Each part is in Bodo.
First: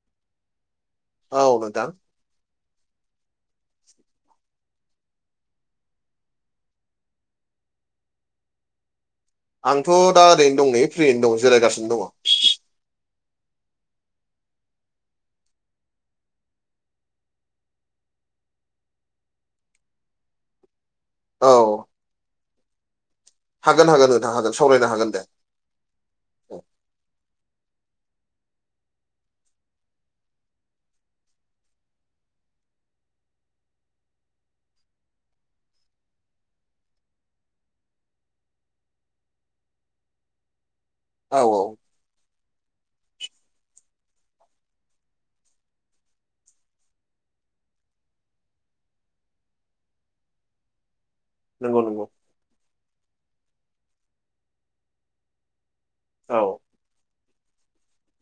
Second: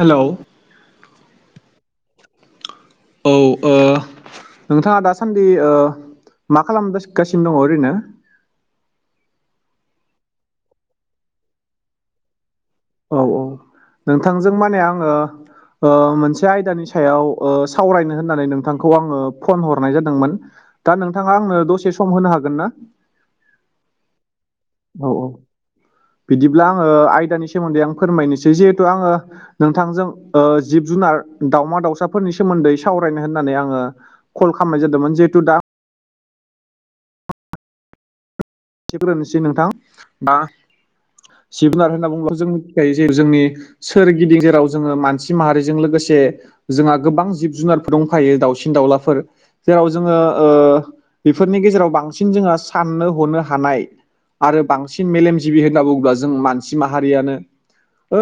हेलौ। औ नोंदां। औ ओ नोंथाङा दासान्दि ओ मा खालामगासि गासिनो दङ ओरैनो। आंथ' दा ओरैनो दं नै फ्रियनो दं जिरायगासिनो दङ। औ-औ नोंथांजों माने आङो ओ मोनसे आयदानि सायाव ओ सावरायनो होननानै नोंथांखौ आङो फन हरनाय जादोंमोन। दा नोंथाङा औ आंनो दसे सम होनो हागोन ना। हागोन - हागोन नोंथां हागोन सावरायनो औ हागोन औ दे। औ बिदिब्ला आङो आयदानि सोमोन्दै आं फोरमायनोसै जिहेथु आङो नोंथांजों ओ जिब जुनार दावमा दाउसाफोरनि सोमोन्दै सावरायनो होननानै आङो कल खालामनाय जादोंमोन। जिहेतु दा सिब्रोनोसै नोंथां दा जिब औ जुनार होनना बुङोबा जों मिथिखायो जे जोंनि सोरगिदिं जेराव जोङो मानसि माहारिजों लोगोसे जोंहा गोबां जिब जुनारफोर दंखायो दाउसिन दाउलाफोर जेराव जोङो ओ बेफोरनि नंगौ गेजेराव नंगौ बांसिन जोंहा साननो हनो हानाय आरो बांसिन मेलेमजिबि होनना बुङोब्ला जों औ मानसि माहारियानो ओ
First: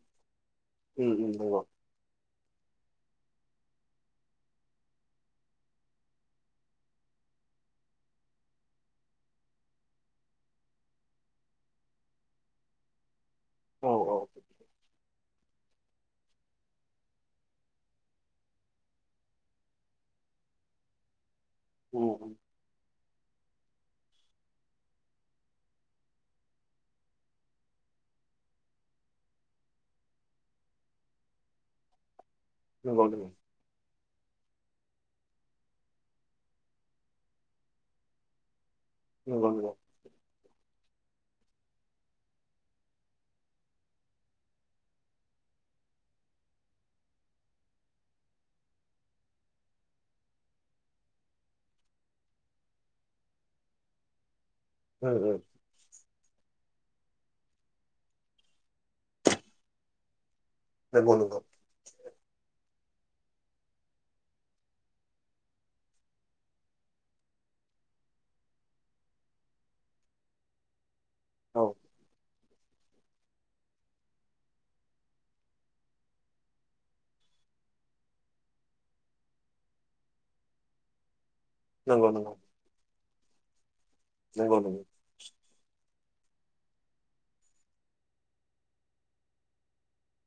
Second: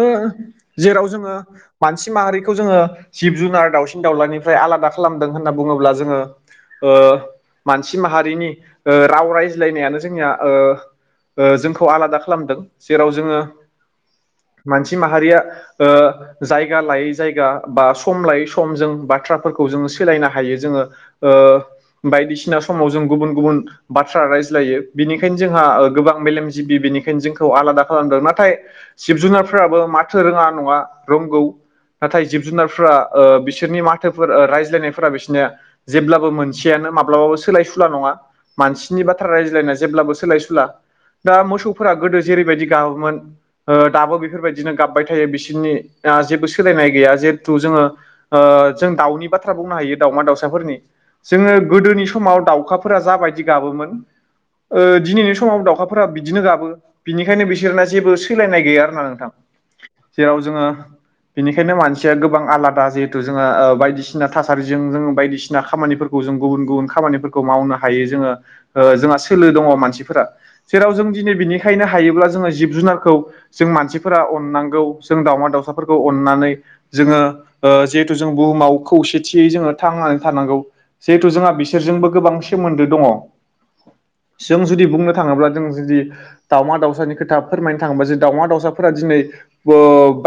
जेराव उम उम जोङो नंगौ मानसि माहारिखौ जोङो जिब जुनार दाउसिन दाउलानिफ्राय आलादा खालामदों होनना बुङोब्ला जोङो ओ मानसि माहारिनि ओ राव रायज्लायनायानो जोंनिया ओ-ओ जोंखौ आलादा खालामदों जेराव जोङो औ औ मानसि माहारिया ओ जायगा लायै जायगा बा सम लायै सम जों बाथ्राफोरखौ जोङो सोलायनो हायो जोङो। ओ उम उम बायदिसिना समाव जों गुबुन-गुबुन बाथ्रा रायज्लायो। बिनिखायनो जोंहा ओ गोबां मेलेमजिबि बेनिखायनो जोंखौ आलादा खालामदों। नाथाय जिब जुनारफोराबो माथो रोङा नङा रोंगौ नाथाय जिब जुनारफ्रा नंगौ ओ नंगौ बिस बिसोरनि माथोफोर रायज्लायनायफोरा बिसोरनिया जेब्लाबो मोनसेयानो माब्लाबाबो सोलाय सुला नङा। मानसिनि बाथ्रा नंगौ नंगौ रायज्लायना जेब्लाबो सोलाय सुला दा मोसौफोरा गोदो जेरैबायदि गाबोमोन ओ दाबो बेफोरबायदिनो गाबबाय थायो बिसोरनि ओ जेबो सोलायनाय गैया जिहेथु जोङो ओ जों दाउनि बाथ्रा बुंनो हायो दाउमा दाउसाफोरनि। जोङो गोदोनि समाव दाउखाफोरा जाबायदि गाबोमोन ओ उम दिनैनि उम समाव दाउखा फोर बिदिनो गाबो बिनिखायनो बिसोरना जेबो सोलायनाय गैया आर ना नोंथां जेराव जोङो नंगौ नंगौ बिनिखायनो मानसि या गोबां आलादा जिहेथु जोङो ओ बायदिसिना थासारिजों जों बायदिसिना खामानिफोर गु जों गुबुन-गुबुन खामानि मावनो हायो जोङो ओ जोंहा सोलो दङ मानसिफोरा जेराव जों दिनै औ बिनिखायनो हायोब्ला जोङो जिब जुनारखौ जों मानसिफोरा अननांगौ जों दाउमा दाउसाफोरखौ अननानै जोङो ओ जिहेथु जों बुहुमाव खौसेथियै जोङो थांनानै थानांगौ जिहेथु जोंहा बिस नंगौ सोरजोंबो गोबां नंगौ सोमोन्दो दङ नंगौ जों नंगौ जुदि बुंनो थांङोब्ला जों जुदि दाउमा दाउसानि खोथा फोरमायनो थाङोबा जे दाउमा दाउसाफोरा दिनै बो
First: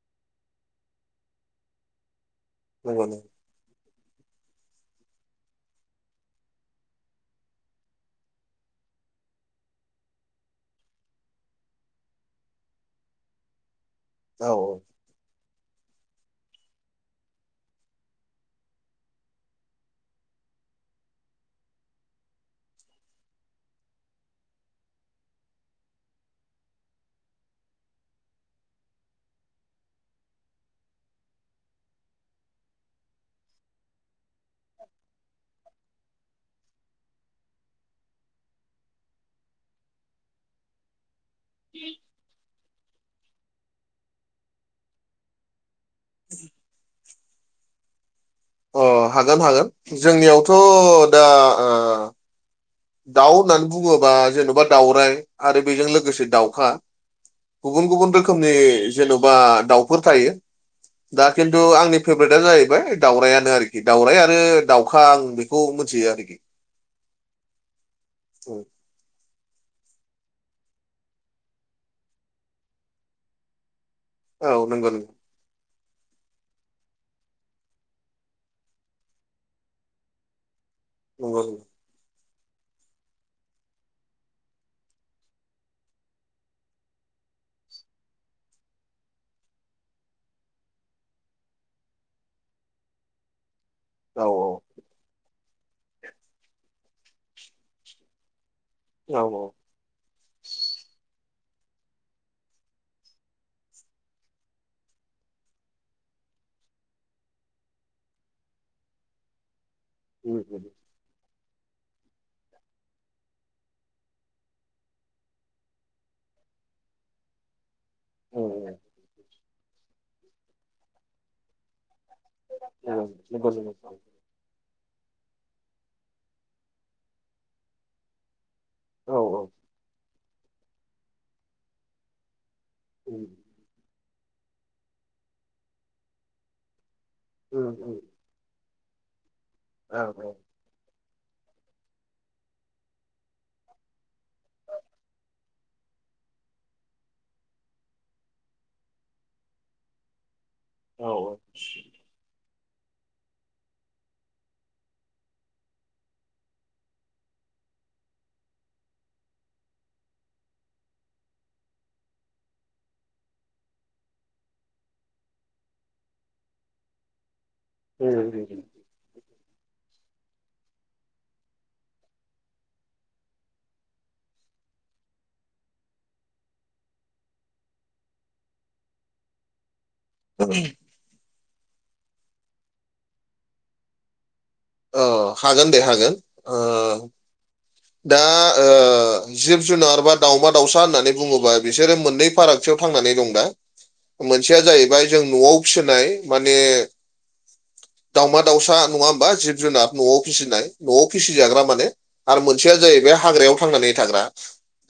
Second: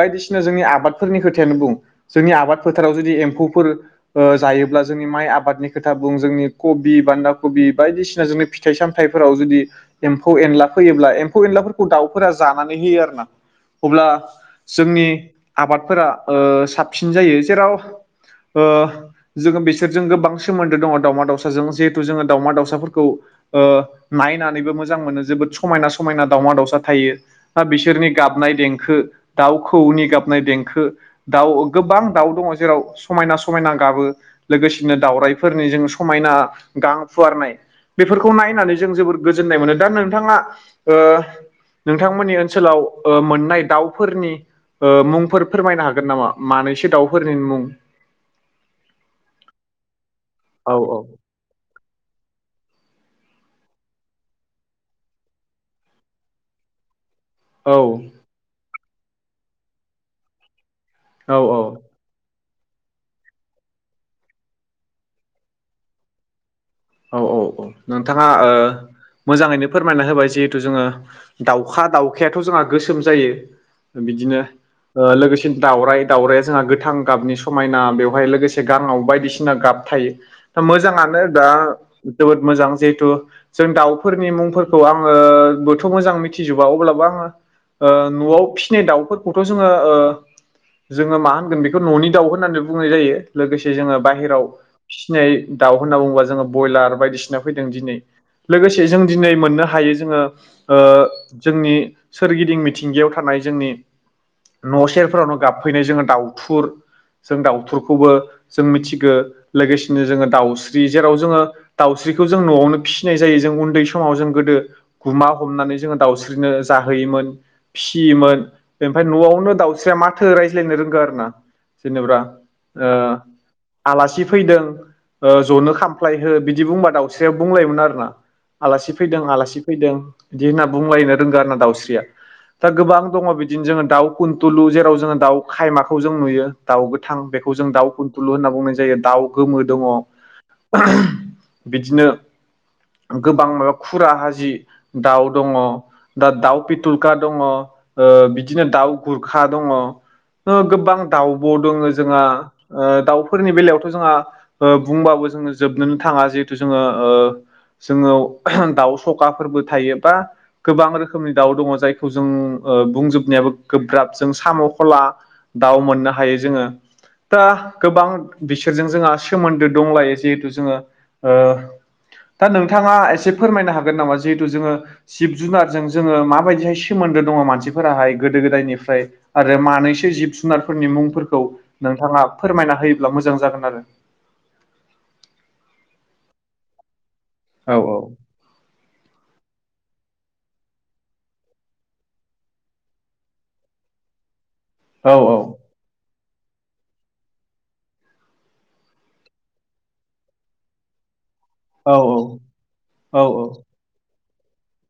बायदिसिना जोंनि आबादफोरनि खोथायानो बुं जोंनि आबाद फोथाराव नंगौ जुदि नंगौ एम्फौफोर ओ जायोब्ला जोंनि माइ आबादनि खोथा बुं जोंनि कबि बान्दा कबि बायदिसिना जोंनो फिथ फिथाइ सामथाइफोराव जुदि एम्फौ-एनला फैयोब्ला एम्फौ-एनलाफोरखौ दाउफोरा जानानै होयो आरो ना। अब्ला औ औ जोंनि आबादफोरा ओ साबसिन जायो जेराव ओ जोङो बिसोरजों गोबां सोमोन्दो दङ दाउमा दावसाजों जिहेथु जोङो दावमा दावसाफोरखौ ओ नायनानैबो मोजां मोनो जोबोद समायना - समायना दावमा-दावसा थायो। हा बिसोरनि गाबनाय देंखो दाउखौनि गाबनाय देंखो। दाउ गोबां दाउ दंङ जेराव समायना समायना गाबो। लोगोसेनो दाउरायफोरनि जों समायना गां फुवारनाय बेफोर खौ नायनानै जों जोबद गोजोननाय मोनो दा नोंथांआ ओ नोंथांमोननि ओनसोलाव ओ मोननाय दाउफोरनि ओ मुंफोर फोरमायनो हागोन नामा मानैसो दाउफोरनि मुं अ' हागोन हागोन जोंनियावथ' औ औ दा ओ दाउ होननानै बुंङोबा जेन'बा दाउराइ आरो बेजों लोगोसे दाउखा गुबुन-गुबुन रोखोमनि जेन'बा दाउफोर थायो दा औ खिन्थु आंनि फेभ्रेटआ जाहैबाय दाउरायानो आरोखि दाउराय आरो दाउखा आं बेखौ मिथियो आरोखि। औ औ औ नोंथांआ ओ मोजांङैनो फोरमायना होबाय जिहेथु जोंङो दाउखा दाउखायाथ' जोंहा गोसोम जायो। बिदिनो औ नंगौ ओ नंगौ लोगोसे दावराय-दावरायया जोंहा गोथां गाबनि समायना बेवहाय लोगोसे गांआव बायदिसिना गाब थायो। दा मोजांआनो नंगौ दा नंगौ जोबोद मोजां जिहेथु जों दाउफोरनि मुंफोरखौ आंङोबोथ' मोजां मिथिजोबा अब्लाबो आंङो ओ न'आव फिसिनाय दाउफोरखौथ' जोंङो ओ जोंङो मा होनगोन बेखौ न'नि दाउ होननानै बुंनाय जायो। लोगोसे जोंङो बाहेरायाव औ फिसिनाय दाउ होनना बुंङोबा जोंङो ब्रयलार बायदिसिना फैदों दिनै लोगोसे जों औ दिनै औ मोननो हायो जोङो जोंनि सोरगिदिं मिथिंगायाव थानाय जोंनि न' सेरफोरावनो गाबफैनाय जोङो दाउथुर जों दाउथुरखौबो जों मिथिगौ लोगोसेनो जोङो उम उम दाउस्रि जेराव जोङो दाउस्रिखौ जों न'आवनो फिसिनाय जायो जों उन्दै समाव जों गोदो गुमा हमनानै जोङो दाउस्रिनो जाहोयोमोन फिसियोमोन औ ओमफ्राय न'आवनो दाउस्रिया माथो रायज्लायनो रोंगो आरो ना जेनेबा औ नंगौ नंगौ आलासि फैदों जनो खामफ्लाय बिदि बुंबा दाउस्रियाव बुंलायोमोन आरोना आलासि औ फैदों आलासि फैदों बिदि होनना बुंलायनो रोंगौ आरो ना दाउस्रिया दा गोबां उम दङ बिदिनो जोङो दाउ दउ खुुनथुलु जेराव जोङो दाउ खायमाखौ जों नुयो दाउ गोथां बे जों उम दाउ उम फुलु होनना बुंनाय जायो दाउ गोमो दङ औ [unintelligible] बिदिनो गोबां माबा खुरा हाजि दाउ दङ दा दाउ पिथलखा दङ बिदिनो दाउ गुरखा दङ गोबां औ औ दाउब' दङ जोंहा दाउफोरनि बेलायावथ' जोंहा बुंबाबो जोङो जोबनोनो थाङा जिहेथु जोङो ओ जोङो दाउ सखाफोरबो थायोबा गोबां रोखोमनि दाउ दङ जायखौ जों बुंजोबनायाबो गोब्राब जों साम' खला दाउ मोननो हायो जोङो दा गोबां उम बिसोरजों जोंहा सोमोन्दो दंलायो जिहेथु जोङो दा नोंथाङा एसे फोरमायनो हागोन नामा जिहेतथु जोङो जिब जुनारजों जोङो माबायदिहाय सोमोन्दो दङ मानसिफोराहाय गोदो गोदायनिफ्राय आरो मानैसो जिब उम जुनारफोरनि मुंफोरखौ नोंथाङा फोरमायना होयोब्ला मोजां जागोन आरो ओ हागोन दे हागोन औ दा ओ जिब जुनार बा दाावमा दाउसा होननानै बुङोबा बिसोरो मोननै फारागथियाव थांनानै दं दा मोनसेया जाहैबाय औ जों न'आव फिसिनाय माने दावमा दाउसा नङा होमबा जिब जुनार न'आव फिसिनाय न'आविसिजाग्रा औ औ जाहैबाय औ हाग्रायाव थांनानै थाग्रा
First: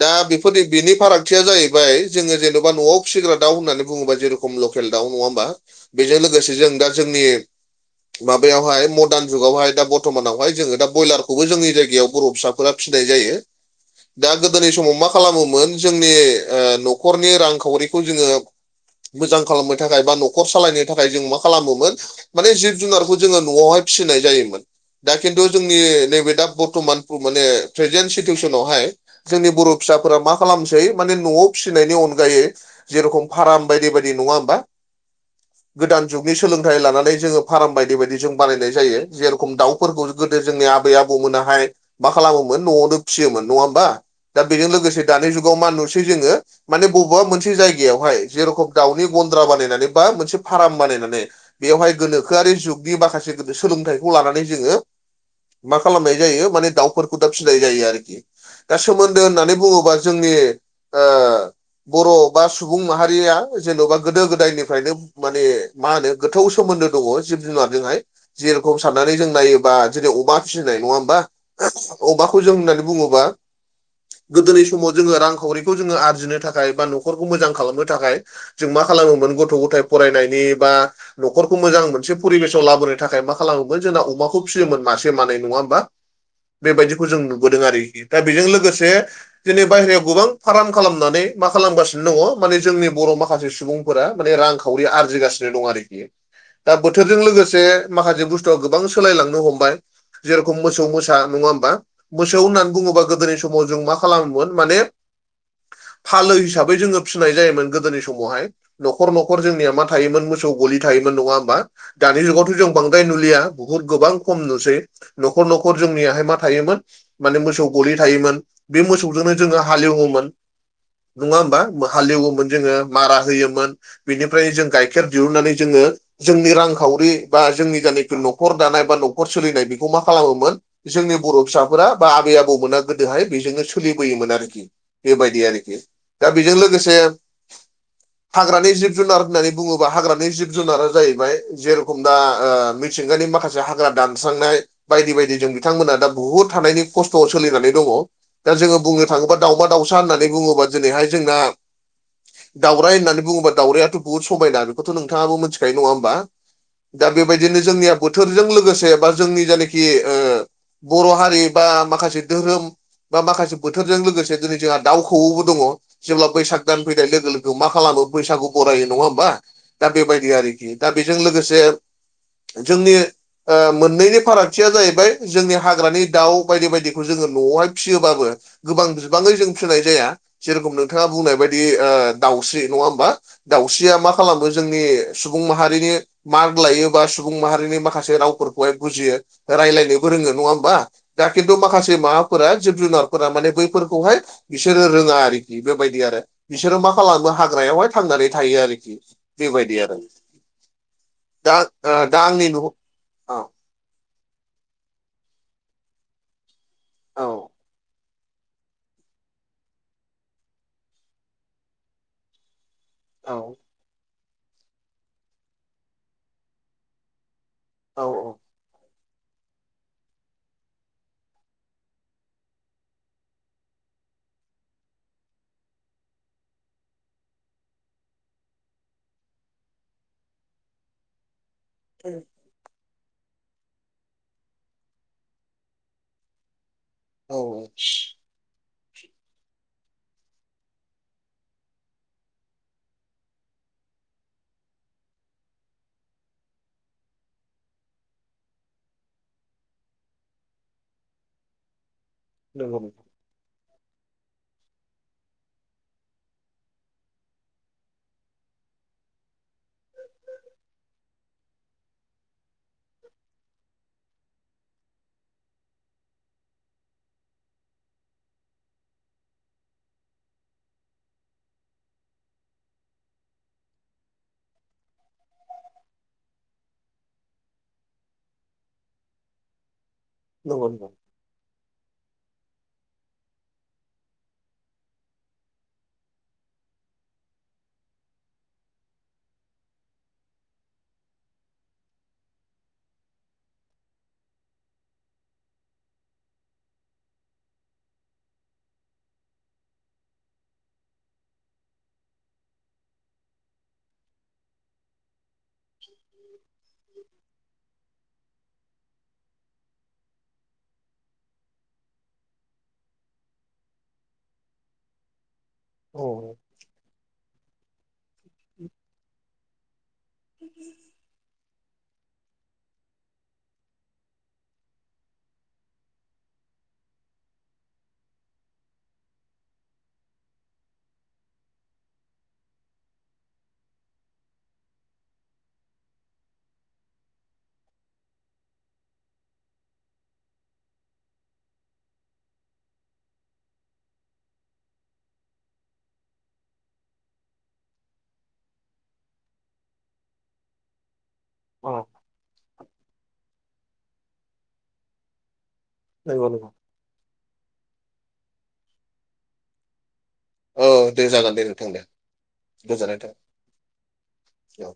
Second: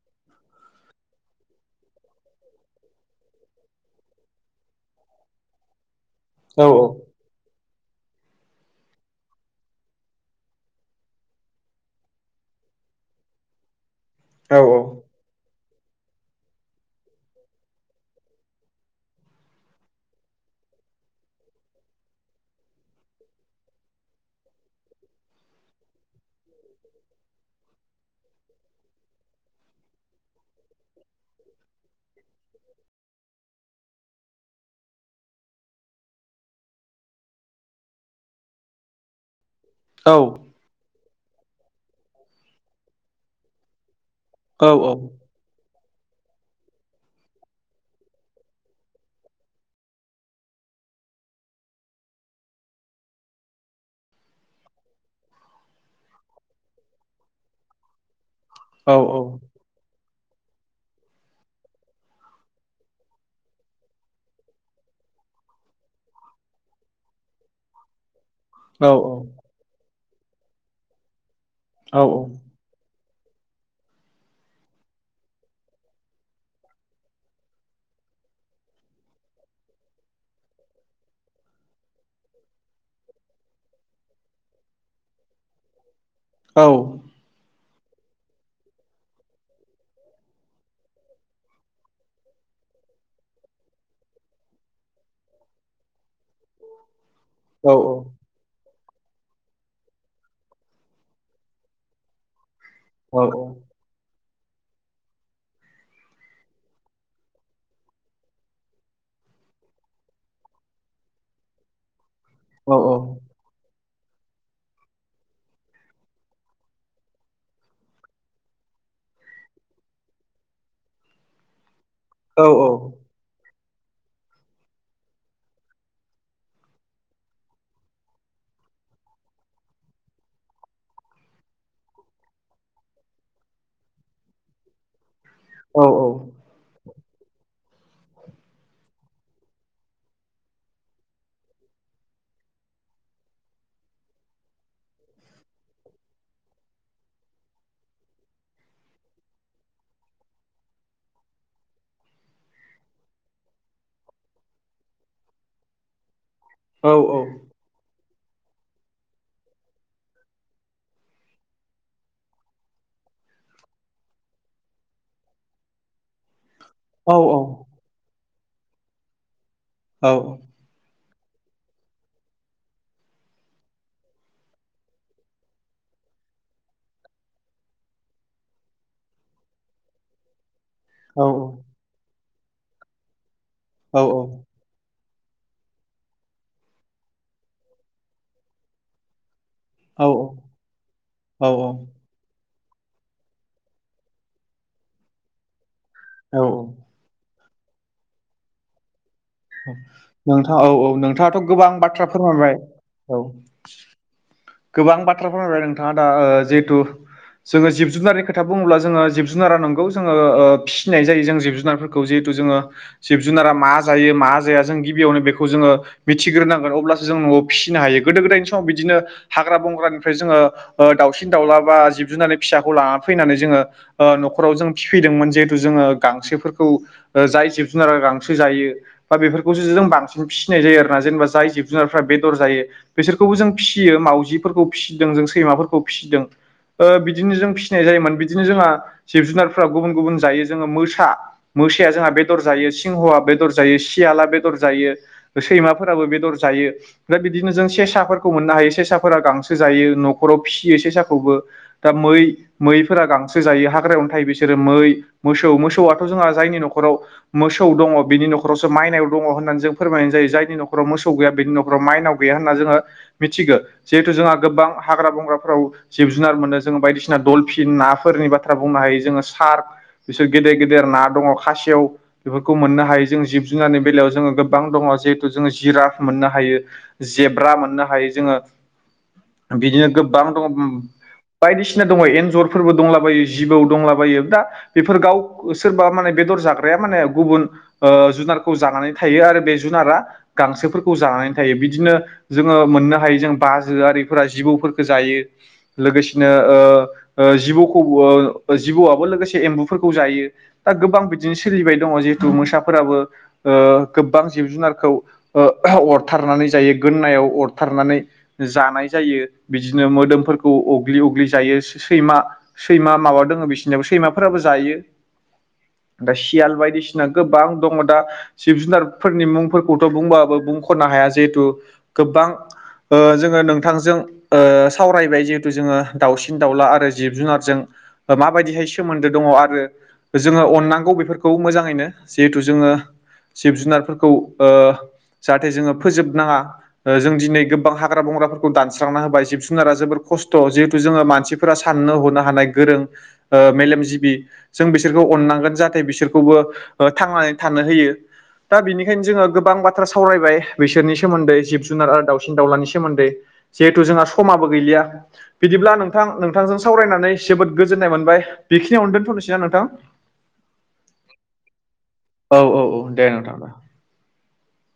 दा बेफोरनि बिनि फारागथिया जाहैबाय जोङो जेन'बा न'आव फिसिग्रा दाउ होननानै बुङोबा जेर खम लकेल दाउ नङा होमा बेजों लोगोसे औ जों दा जोंनि माबायावहाय मडार्न जुगावहाय दा बर्तमानावहाय जोङो दा ब्रयलारखौबो जोंनि जायगायाव बर' फिसाब फोरा फिसिनाय जायो दा औ गोदोनि समाव मा खालामोमोन? जोंनि ओ न'खरनि रांखावरिखौ जोङो मोजां खालामनो थाखाय बा न'खर सालायनो थाखाय जों मा खालामोमोन? माने जिब जुनारखौ जोङो न'आवहाय फिसिनाय जायोमोन। दा खिन्थु जोंनि नैबे दा बर्थमान माने प्रेजेन्ट सिटुवेसनावहाय जोंनि बर' फिसाफोरा मा खालामसै माने न'आव फिसिनायनि अनगायै जे रखम फाराम बायदि बायदि नङा होमबा? गोदान जुगनि सोलोंथाइ लानानै जोङो फाराम बायदि बायदि जों बानायनाय जायो। जेरेखम दाउफोरखौ औ गोदो जोंनि आबै आबौमोनाहाय मा खालामोमोन न'आवनो फिसियोमोन नङा ओमबा दा बेजों औ लोगोसे दानि जुगाव मा नुसै जोङो माने बबेबा मोनसे जायगायावहाय जे रखम दाउनि गन्द्रा बानायनानै बा मोनसे फाराम बानायनानै बेयावहाय गोनोखोआरि जुगनि माखासे गोदो सोलोंथाइखौ लानानै जोङो मा खालामनाय जायो माने दाउफोरखौ दा फिसिनाय जायो आरोखि दा सोमोन्दो होननानै बुङोबा जोंनि ओ बर' बा सुबुं माहारिया जेन'बा गोदो गोदायनिफायनो माने मा होनो गोथौ सोमोन्दो दङ जिब जुनारजोंहाय जे रखम औ सारनानै जों नायोबा जेरै अमा फिसिनाय नङा होमबा? अबाखौ जों होननानै बुङोबा गोदोनि समाव जोङो रांखावरिखौ जोङो आरजिनो थाखाय बा न'खरखौ मोजां खालामनो थाखाय जों मा खालामोमोन गथ' गथाय फरायनायनि बा न'खरखौ मोजां मोनसे फरिबेसन लाबोनो थाखाय मा खालामोमोन जोंना अमाखौ फिसियोमोन मासे मानै नङा होमबा? बेबायदिखौ जों नुबोदों आरोखि दा बेजों लोगोसे दिनै बाहेरायाव गोबां फार्म खालामनानै मा खालामगासिनो दङ माने जोंनि बर' माखासे सुबुं फोरा माने रांखावरि आरजिगासिनो दं आरोखि दा बोथोरजों लोगोस जे माखासे बुस्थुवा गोबां सोलायलांनो हमबाय जे रखम मोसौ मोसा नङा ओमबा? मोसौ होननानै बुङोबा गोदोनि समाव औ जों मा खालामोमोन माने फालो हिसाबै जोङो फिसिनाय जायोमोन गोदोनि समावहाय। न'खर न'खर जोंनिया मा थायोमोन मोसौ गलि थायोमोन नङा होमबा दानिुगाव [unintelligible] जों बांद्राय नुलिया बुहुत गोबां‌खम नुसै न'खर न'खर जोंनियाहाय मा थायोमोन माने मोसौ गलि थायोमोन बे मोसौजोंनो जोङो हालेवोमोन। नङा ओमबा हालेवोमोन जोङो मारा होयोमोन। बिनिफ्राय जों गाइखेर दिहुननानै जोङो जोंनि रांखावरि बा जोंनि [unintelligible] न'खर दानाय बा न'खर सोलिनाय बेखौ मा खालामोमोन? जोंनि बर' फिसाफोरा बा आबै आबौमोना गोदोहाय बेजोंनो सोलिबोयोमोन आरोखि। बेबायदि आरोखि दा बेजों लोगोसे हाग्रानि जिब जुनार होननानै बुङोब्ला हाग्रानि जिब जुनारा जाहैबाय जे रखम दा ओ मिथिंगानि माखासे हाग्रा दानस्रांनाय बायदि बायदि जों बि थांमोना दा बुहुद थानायनि खस्थ'आव सोलिनानै दङ। दा जोङो बुंनो थाङोबा दावउमा दावउसा होननानै बुङोबा दिनैहाय जोंना दावराय होननानै बुङोबा दावरायाथथ' बुहुद समायना बेखौथ' नथाङाबो मिथिखायो नङा ओमबा? दा बेबायदिनो जोंनिया बोथोरजों लोगोसे बा जोंनि जानोखि ओ बर' हारि बा माखासे धोरोम बा माखासे बोथोरजों लोगोसे दिनै जोंहा दाउ खौवौबो दङ जेब्ला बैसाग दान फैनाय लोगो लोगो मा खालामो फैगो बरायो नङा होमबा दा बेबायदि आरोखि। दा बेजों लोगोसे जोंनि ओ मोननैनि फारागथिया जाहैबाय जोंनि हाग्रानि दाउ बायदि बायदिखौ जोङो न'आवहाय फियोबाबो गोबां बिबाङै जों फिसिनाय जाया जे रखमनो नोंथाङा बुंनाय बायदि ओ दाउस्रि नङा होनबा दाउस्रिया मा खालामो? जोंनि सुबुं माहारिनि मार्क लायोबा सुबुं माहारिनि माखासे रावफोरखौहाय बुजियो रायलाय बोरोङो नङा होमबा दा खिन्थु औ औ माखासे मा फोरा जिब जुनारफोरा माने बैफोरखौहाय बिसोरो रोङा आरोखि बेबायदि आरो औ बिसोरो मा खालामो हाग्रायावहाय थांनानै थायो आरोखि बेबायदि आरो नोंथां औ औ नोंथाङाथ' दा गोबां ओ बाथ्रा दा आंनि न फोरमायबाय औ गोबां बाथ्रा फोरमायबाय नोंथाङा दा जिहेथु औ जोङो जिब जुनारनि खो खोथा बुङोब्ला जोङो जिब जुनारा नांगौ जोङो ओ फिसिनाय जायो जोंङो जिब जुनारफोरखौ जिहेथु जोङो जिब जुनारा औ मा जायो मा जाया जों गिबियावनो बेखौ जोङो मिथिग्रोनांगोन अब्लासो जों न'आव फिसिनो हायो गोदो औ गोदायनि समाव बिदिनो हाग्रा बंग्रानिफ्राय जोङो ओ दावसिन दाउला बा जिब जुननानै फिसाखौ लाना फैनानै जोङो ओ न'खराव जों फिफैदोंमोन जिहेथु जोङो गांसोफोरखौ जाय जिब जुनारा गांसो जायो बा बेफोरखौसो जों बांसिन फिसिनाय जायो आरो ना जेनेबा जाय जिब जुनारफ्रा औ बेदर जायो बेसोरखौबो जों फिसियो माव जिफोरखौ फिसिदों जों सैमाफोरखौ फिसिदों बिदिनो औ जों फिसिनाय जायोमोन। बिदिनो जोंहा जिब जुनारफ्रा गुबुन गुबुन जायो जोङो मोसा मोसाया जोंहा बेदर जायो सिंहआ बेदर जायो सियाला बेदर जायो। सैमाफोराबो बेदर जायो दा बिदिनो जों सेसाफोरखौ मोननो हायो सेसा फोरा गांसो जायो न'खराव फिसियो सेसाखौबो दा मै नंगौ नंगौ मैफोरा गांसो सो जायो हाग्रायावनो थायो बिसोरो मै मोसौ मोसौआथ' जोंहा जायनि न'खराव मोसौ दङ बिनि न'खरावसो माइनाव दङ होननानै जों फोरमायनाय जायो जायनि न'खराव मोसौ गैया बेनि नखराव माइनाव गैया होनना जोङो मिथिगौ जिहेथु जोंहा गोबां हाग्रा बंग्राफोराव जिब जुनार मोनो जोङो बायदिसिना दलफिन नाफोरनि बाथ्रा बुंनो हायो जोङो सार्क बिसोर गेदेर गेदेर ना दंङ खासेव बेफोरखौ मोननो हायो जों जिब जुनारनि बेलायाव जोङो गोबां दंङ जिहेथु जोंङो जिराफ मोननो हायो। जेब्रा मोननो हायो जोङो बिदिनो गोबां दङ नंगौ नंगौ बायदिसिना दङ एन्जरफोरबो दंलाबायो जिबौ दंलाबायो दा बेफोर गाव सोरबा माने बेदर जाग्राया माने गुबुन ओ जुनारखौ जानानै थायो आरो बे जुनारा गांसोफोरखौ जानानै थायो बिदिनो जोङो मोननो हायो बाजोआरिफोरा जिबौफोरखौ जायो। लोगोसेनो ओ ओ जिबौखौबो ओ जिबौआबो लोगोसे एम्बुफोरखौ जायो। दा गोबां बिदिनो सोलिबाय दङ जिहेथु मोसाफोराबो ओ गोबां जिब जुनारखौ ओ अरथारनानै जायो गोदनायाव अरथारनानै जानाय जायो बिदिनो मोदोमफोरखौ अग्लि अग्लि जायो सैमा सैमा माबा दङो बिसोरनियाबो सैमाफोराबो जायो। औ दा सियाल बायदिसिना गोबां दङ दा जिब जुनारफोरनि मुंफोरखौ खौथ बुंबाबो बुंखनो हाया जिहेथु गोबां ओ जों ओ नोंथांजों ओ सावरायबाय जिहेथु जोङो दाउसिन दाउला आरो जिब जुनारजों माबायदिहाय सोमोन्दो दङ आरो जोङो अननांगौ बेफोरखौ मोजाङैनो जिहेथु जोङो जिब जुनारफोरखौ ओ जाहाथे जोङो फोजोबनाङा ओ जों दिनै गोबां हाग्रा बंग्राफोरखौ दानस्रांना होबाय जिब जुनारा जोबोर खस्थ' जिहेथु जोङो मानसिफोरा साननो हनो हानाय गोरों ओ मेलेमजिबि जों बिसोरखौ अननांगोन जाहाथे बिसोरखौबो थांनानै थानो होयो। दा बिनिखायनो जोङो गोबां बाथ्रा सावरायबाय बिसोरनि सोमोन्दै जिब औ जुनार आरो दाउसिन दाउलानि सोमोन्दै जिहेथु जोंहा समाबो गैलिया बिदिब्ला नोंथां नंगौ नंगौ नोंथांजों सावरायनानै जोबोद गोजोन्नाय मोनबाय बिखिनियावनो दोन्थ'नोसै ना नोंथां? औ दे जागोन दे नोंथां दे औ औ औ गोजोननाय दे नोंथां। थाबाय।